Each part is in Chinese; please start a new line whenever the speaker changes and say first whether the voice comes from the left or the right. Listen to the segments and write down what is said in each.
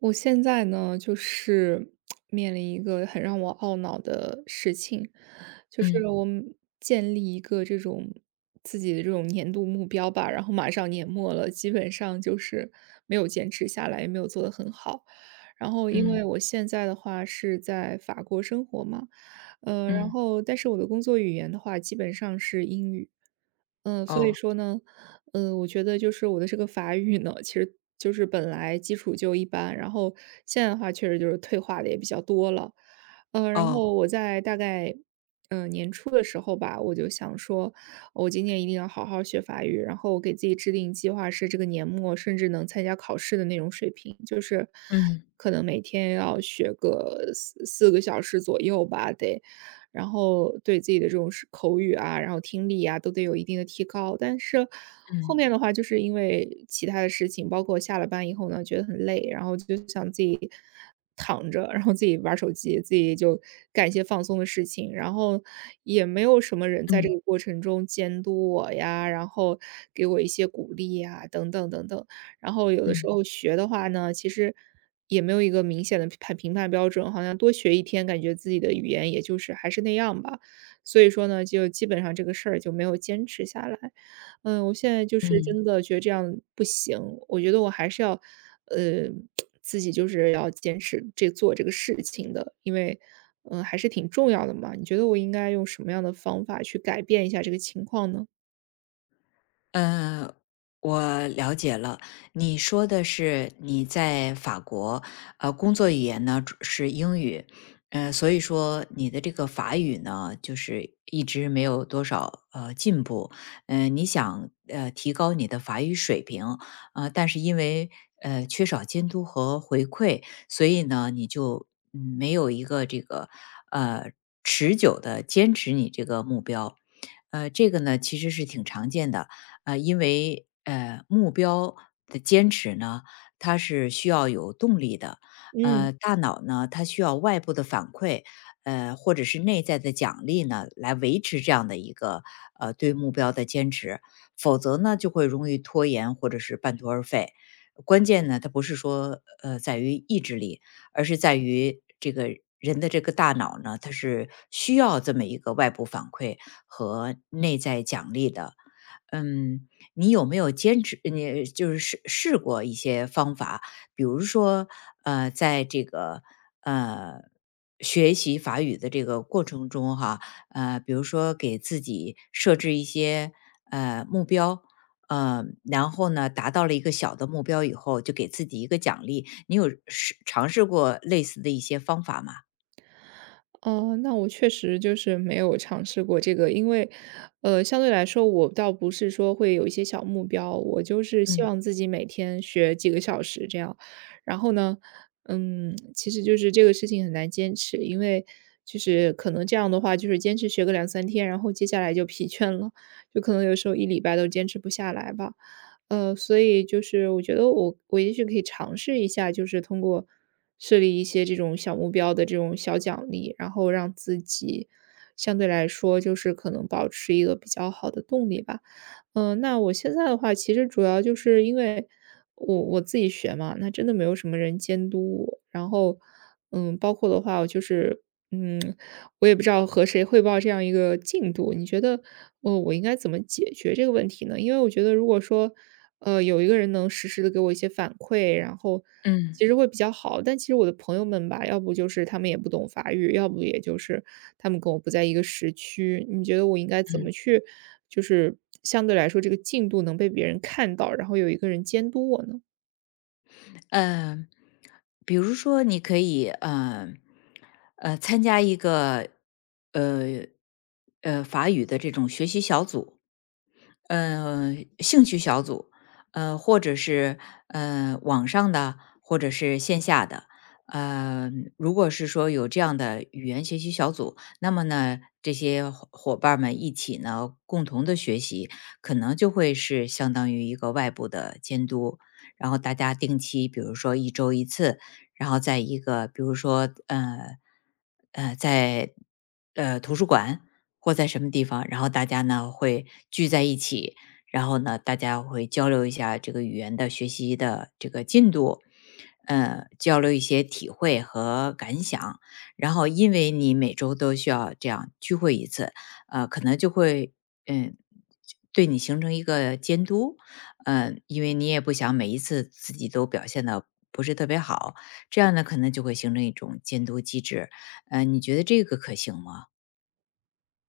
right: 我现在呢，就是面临一个很让我懊恼的事情，就是
left: 嗯
right: 我们建立一个这种自己的这种年度目标吧，然后马上年末了，基本上就是没有坚持下来，也没有做得很好。然后，因为
left: 嗯
right: 我现在的话是在法国生活嘛，然
left: 嗯，
right: 后但是我的工作语言的话，基本上是英语，嗯、所以
left: 哦
right: 说呢，嗯，我觉得就是我的这个法语呢，其实就是本来基础就一般，然后现在的话确实就是退化的也比较多了。呃，然嗯
left: 哦，
right: 后我在大概年初的时候吧，我就想说，我今年一定要好好学法语，然后我给自己制定计划是这个年末甚至能参加考试的那种水平，就是
left: 嗯
right: 可能每天要学个四个小时左右吧，得。然后对自己的这种是口语啊，然后听力啊，都得有一定的提高。但是后
left: 嗯
right: 面的话，就是因为其他的事情，包括下了班以后呢，觉得很累，然后就想自己躺着，然后自己玩儿手机，自己就干一些放松的事情，然后也没有什么人在这
left: 嗯
right: 个过程中监督我呀，然后给我一些鼓励呀，等等等等。然后有的时
left: 嗯
right: 候学的话呢，其实也没有一个明显的评判标准，好像多学一天，感觉自己的语言也就是还是那样吧。所以说呢，就基本上这个事儿就没有坚持下来。嗯，我现在就是
left: 嗯。
right: 真的觉得这样不行，我觉得我还是要，呃，自己就是要坚持这做这个事情的，因为，嗯，还是挺重要的嘛。你觉得我应该用什么样的方法去改变一下这个情况呢？
left: 嗯呃，我了解了。你说的是你在法国，工作语言呢主是英语，所以说你的这个法语呢，就是一直没有多少进步。你想提高你的法语水平，但是因为缺少监督和回馈，所以呢，你就没有一个这个呃持久的坚持你这个目标。这个呢其实是挺常见的，因为目标的坚持呢，它是需要有动力的。
right: 嗯。
left: 大脑呢，它需要外部的反馈，或者是内在的奖励呢，来维持这样的一个对目标的坚持，否则呢，就会容易拖延或者是半途而废。关键呢，它不是说在于意志力，而是在于这个人的这个大脑呢，它是需要这么一个外部反馈和内在奖励的。嗯，你有没有坚持？你就是试过一些方法，比如说，在这个呃学习法语的这个过程中，哈，比如说给自己设置一些目标，然后呢，达到了一个小的目标以后，就给自己一个奖励。你有尝试过类似的一些方法吗？
right: 哦，那我确实就是没有尝试过这个，因为，相对来说，我倒不是说会有一些小目标，我就是希
left: 嗯
right: 望自己每天学几个小时这样。然后呢，嗯，其实就是这个事情很难坚持，因为就是可能这样的话，就是坚持学个两三天，然后接下来就疲倦了，就可能有时候一礼拜都坚持不下来吧。所以就是我觉得我也许可以尝试一下，就是通过设立一些这种小目标的这种小奖励，然后让自己相对来说就是可能保持一个比较好的动力吧。嗯、那我现在的话，其实主要就是因为我自己学嘛，那真的没有什么人监督我，然后嗯，包括的话，我就是嗯，我也不知道和谁汇报这样一个进度，你觉得，我应该怎么解决这个问题呢？因为我觉得如果说，有一个人能实时的给我一些反馈，然后
left: 嗯
right: 其实会比较好。但其实我的朋友们吧，要不就是他们也不懂法语，要不也就是他们跟我不在一个时区。你觉得我应该怎么
left: 嗯。
right: 去，就是相对来说这个进度能被别人看到，然后有一个人监督我呢？
left: 嗯，比如说你可以呃参加一个呃呃法语的这种学习小组，嗯，兴趣小组，或者是网上的，或者是线下的。呃，如果是说有这样的语言学习小组，那么呢，这些伙伴儿们一起呢，共同的学习，可能就会是相当于一个外部的监督，然后大家定期，比如说一周一次，然后在一个比如说在图书馆或在什么地方，然后大家呢会聚在一起，然后呢大家会交流一下这个语言的学习的这个进度。交流一些体会和感想，然后因为你每周都需要这样聚会一次，可能就会嗯，对你形成一个监督，因为你也不想每一次自己都表现的不是特别好，这样呢，可能就会形成一种监督机制。你觉得这个可行吗？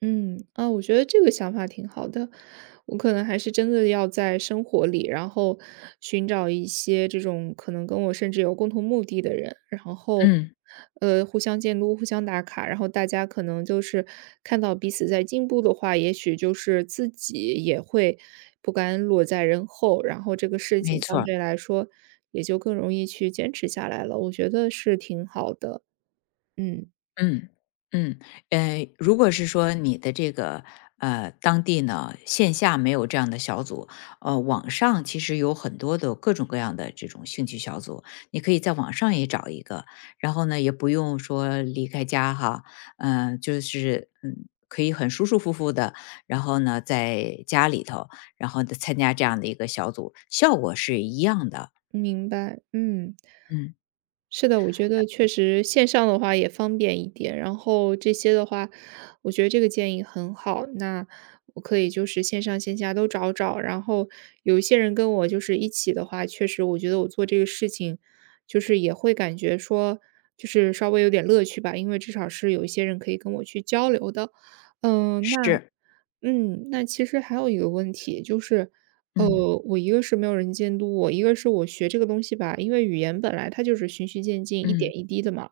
right: 嗯，啊，我觉得这个想法挺好的。我可能还是真的要在生活里，然后寻找一些这种可能跟我甚至有共同目的的人，然后
left: 嗯，
right: 互相监督、互相打卡，然后大家可能就是看到彼此在进步的话，也许就是自己也会不甘落在人后，然后这个事
left: 没
right: 情
left: 错
right: 相
left: 儿
right: 对来说也就更容易去坚持下来了。我觉得是挺好的。嗯，
left: 嗯嗯，如果是说你的这个当地呢，线下没有这样的小组，网上其实有很多的各种各样的这种兴趣小组，你可以在网上也找一个，然后呢，也不用说离开家哈，嗯、就是嗯，可以很舒舒服服的，然后呢，在家里头，然后参加这样的一个小组，效果是一样的，
right: 明白。嗯。
left: 嗯，
right: 是的，我觉得确实线上的话也方便一点，然后这些的话，我觉得这个建议很好。那我可以就是线上线下都找找，然后有一些人跟我就是一起的话，确实我觉得我做这个事情，就是也会感觉说，就是稍微有点乐趣吧，因为至少是有一些人可以跟我去交流的。嗯，那
left: 是，
right: 嗯，那其实还有一个问题就是，
left: 嗯
right: 呃，我一个是没有人监督我，一个是我学这个东西吧，因为语言本来它就是循序渐进、一
left: 嗯，
right: 点一滴的嘛。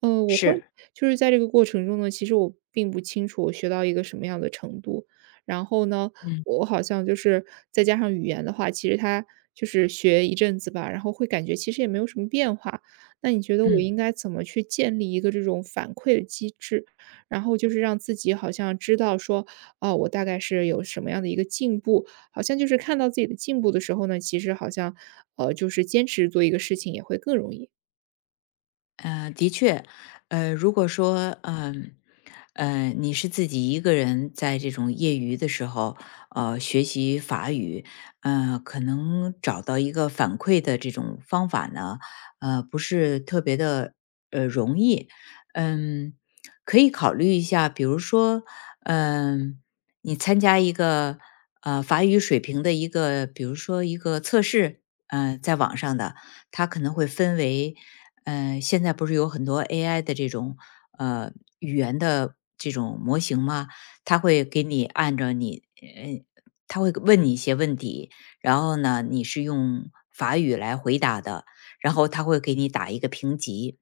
right: 呃，我会
left: 是，
right: 就是在这个过程中呢，其实我并不清楚我学到一个什么样的程度。然后呢，
left: 嗯
right: 我好像就是再加上语言的话，其实它就是学一阵子吧，然后会感觉其实也没有什么变化。那你觉得我
left: 嗯。
right: 应该怎么去建立一个这种反馈的机制？然后就是让自己好像知道说，哦，我大概是有什么样的一个进步，好像就是看到自己的进步的时候呢，其实好像，就是坚持做一个事情也会更容易。
left: 的确，如果说，你是自己一个人在这种业余的时候，学习法语，可能找到一个反馈的这种方法呢，不是特别的，容易，嗯，可以考虑一下，比如说，嗯、你参加一个法语水平的一个，比如说一个测试，在网上的，它可能会分为，现在不是有很多 AI 的这种呃语言的这种模型吗？它会给你按照你，它会问你一些问题，然后呢，你是用法语来回答的，然后它会给你打一个评级。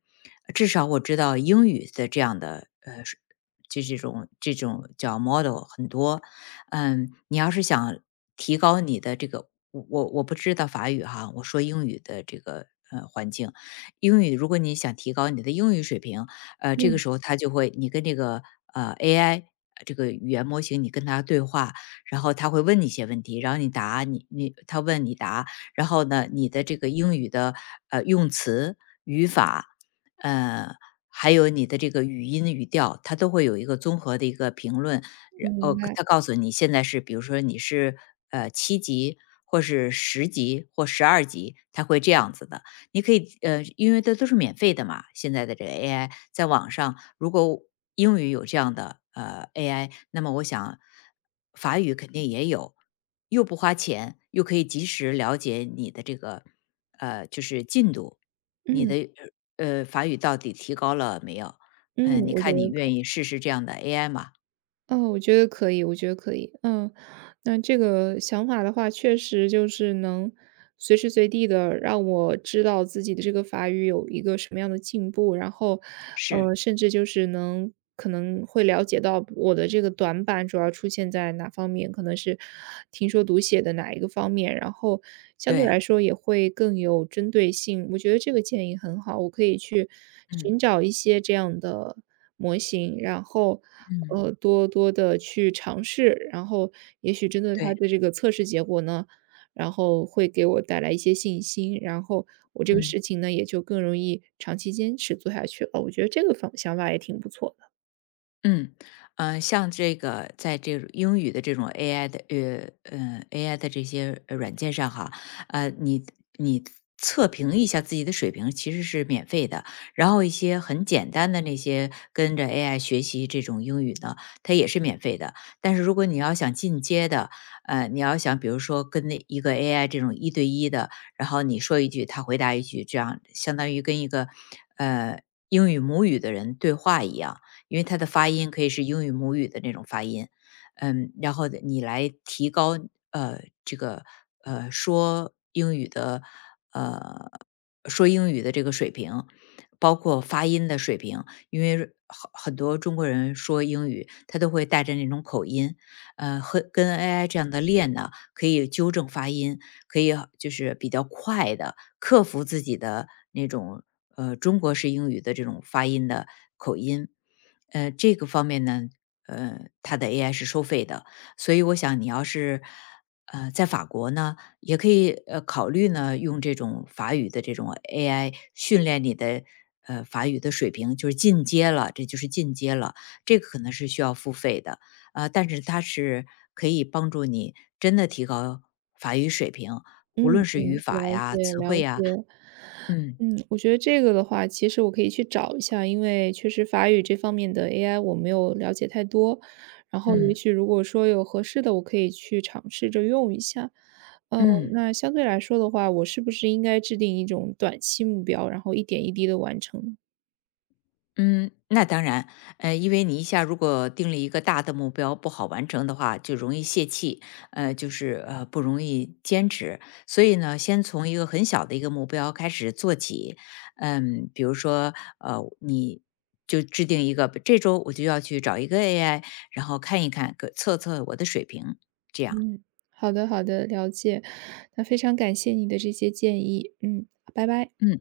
left: 至少我知道英语的这样的就这种叫 model 很多，嗯，你要是想提高你的这个，我不知道法语哈，我说英语的这个环境，英语如果你想提高你的英语水平，这个
right: 嗯，
left: 时候它就会你跟这个AI。这个语言模型，你跟它对话，然后它会问你一些问题，然后你答，你它问你答，然后呢，你的这个英语的用词、语法，呃，还有你的这个语音语调，它都会有一个综合的一个评论，
right: 明白。
left: 他告诉你现在是比如说你是，七级或是十级或十二级，他会这样子的。你可以因为这都是免费的嘛，现在的这个 AI,在网上如果英语有这样的，AI,那么我想法语肯定也有，又不花钱，又可以及时了解你的这个，就是进度，你
right: 嗯，
left: 的，法语到底提高了没有？
right: 嗯，
left: 嗯，你
right: 我觉
left: 看你
right: 得可
left: 愿意试试这样的 AI 吗？
right: 哦，我觉得可以，我觉得可以。嗯，那这个想法的话，确实就是能随时随地的让我知道自己的这个法语有一个什么样的进步，然后，
left: 是。
right: 甚至就是能可能会了解到我的这个短板主要出现在哪方面，可能是听说读写的哪一个方面，然后相对
left: 对，
right: 来说也会更有针对性。我觉得这个建议很好，我可以去
left: 嗯，
right: 寻找一些这样的模型，然后。
left: 嗯，
right: 多多的去尝试，然后也许针对他
left: 对，
right: 的这个测试结果呢，然后会给我带来一些信心，然后我这个事
left: 嗯。
right: 情呢，也就更容易长期坚持做下去了。我觉得这个方想法也挺不错的。
left: 嗯，像这个在这种英语的这种 AI 的AI 的这些软件上哈，呃，你你测评一下自己的水平其实是免费的，然后一些很简单的那些跟着 AI 学习这种英语呢，它也是免费的。但是如果你要想进阶的，你要想比如说跟那一个 AI 这种一对一的，然后你说一句，他回答一句，这样相当于跟一个呃英语母语的人对话一样。因为它的发音可以是英语母语的那种发音，嗯，然后你来提高这个呃说英语的呃说英语的这个水平，包括发音的水平，因为很多中国人说英语，他都会带着那种口音，和跟 AI 这样的练呢，可以纠正发音，可以就是比较快的克服自己的那种中国式英语的这种发音的口音。这个方面呢，它的 AI 是收费的，所以我想你要是在法国呢，也可以考虑呢用这种法语的这种 AI 训练你的法语的水平，就是进阶了，这就是进阶了，这个可能是需要付费的，但是它是可以帮助你真的提高法语水平，
right: 嗯
left: 无论是语
right: 嗯，
left: 法
right: 了
left: 呀、
right: 解
left: 词
right: 了
left: 汇呀，
right: 解。
left: 嗯
right: 嗯，我觉得这个的话，其实我可以去找一下，因为确实法语这方面的 AI 我没有了解太多，然后也
left: 嗯
right: 许如果说有合适的，我可以去尝试着用一下。呃，
left: 嗯。
right: 那相对来说的话，我是不是应该制定一种短期目标，然后一点一滴的完成呢？
left: 嗯，那当然，因为你一下如果定了一个大的目标不好完成的话，就容易泄气，就是不容易坚持。所以呢，先从一个很小的一个目标开始做起，嗯，比如说你就制定一个这周我就要去找一个 AI,然后看一看，测测我的水平，这样，
right: 嗯，好的，好的，了解。那非常感谢你的这些建议，嗯，拜拜。
left: 嗯。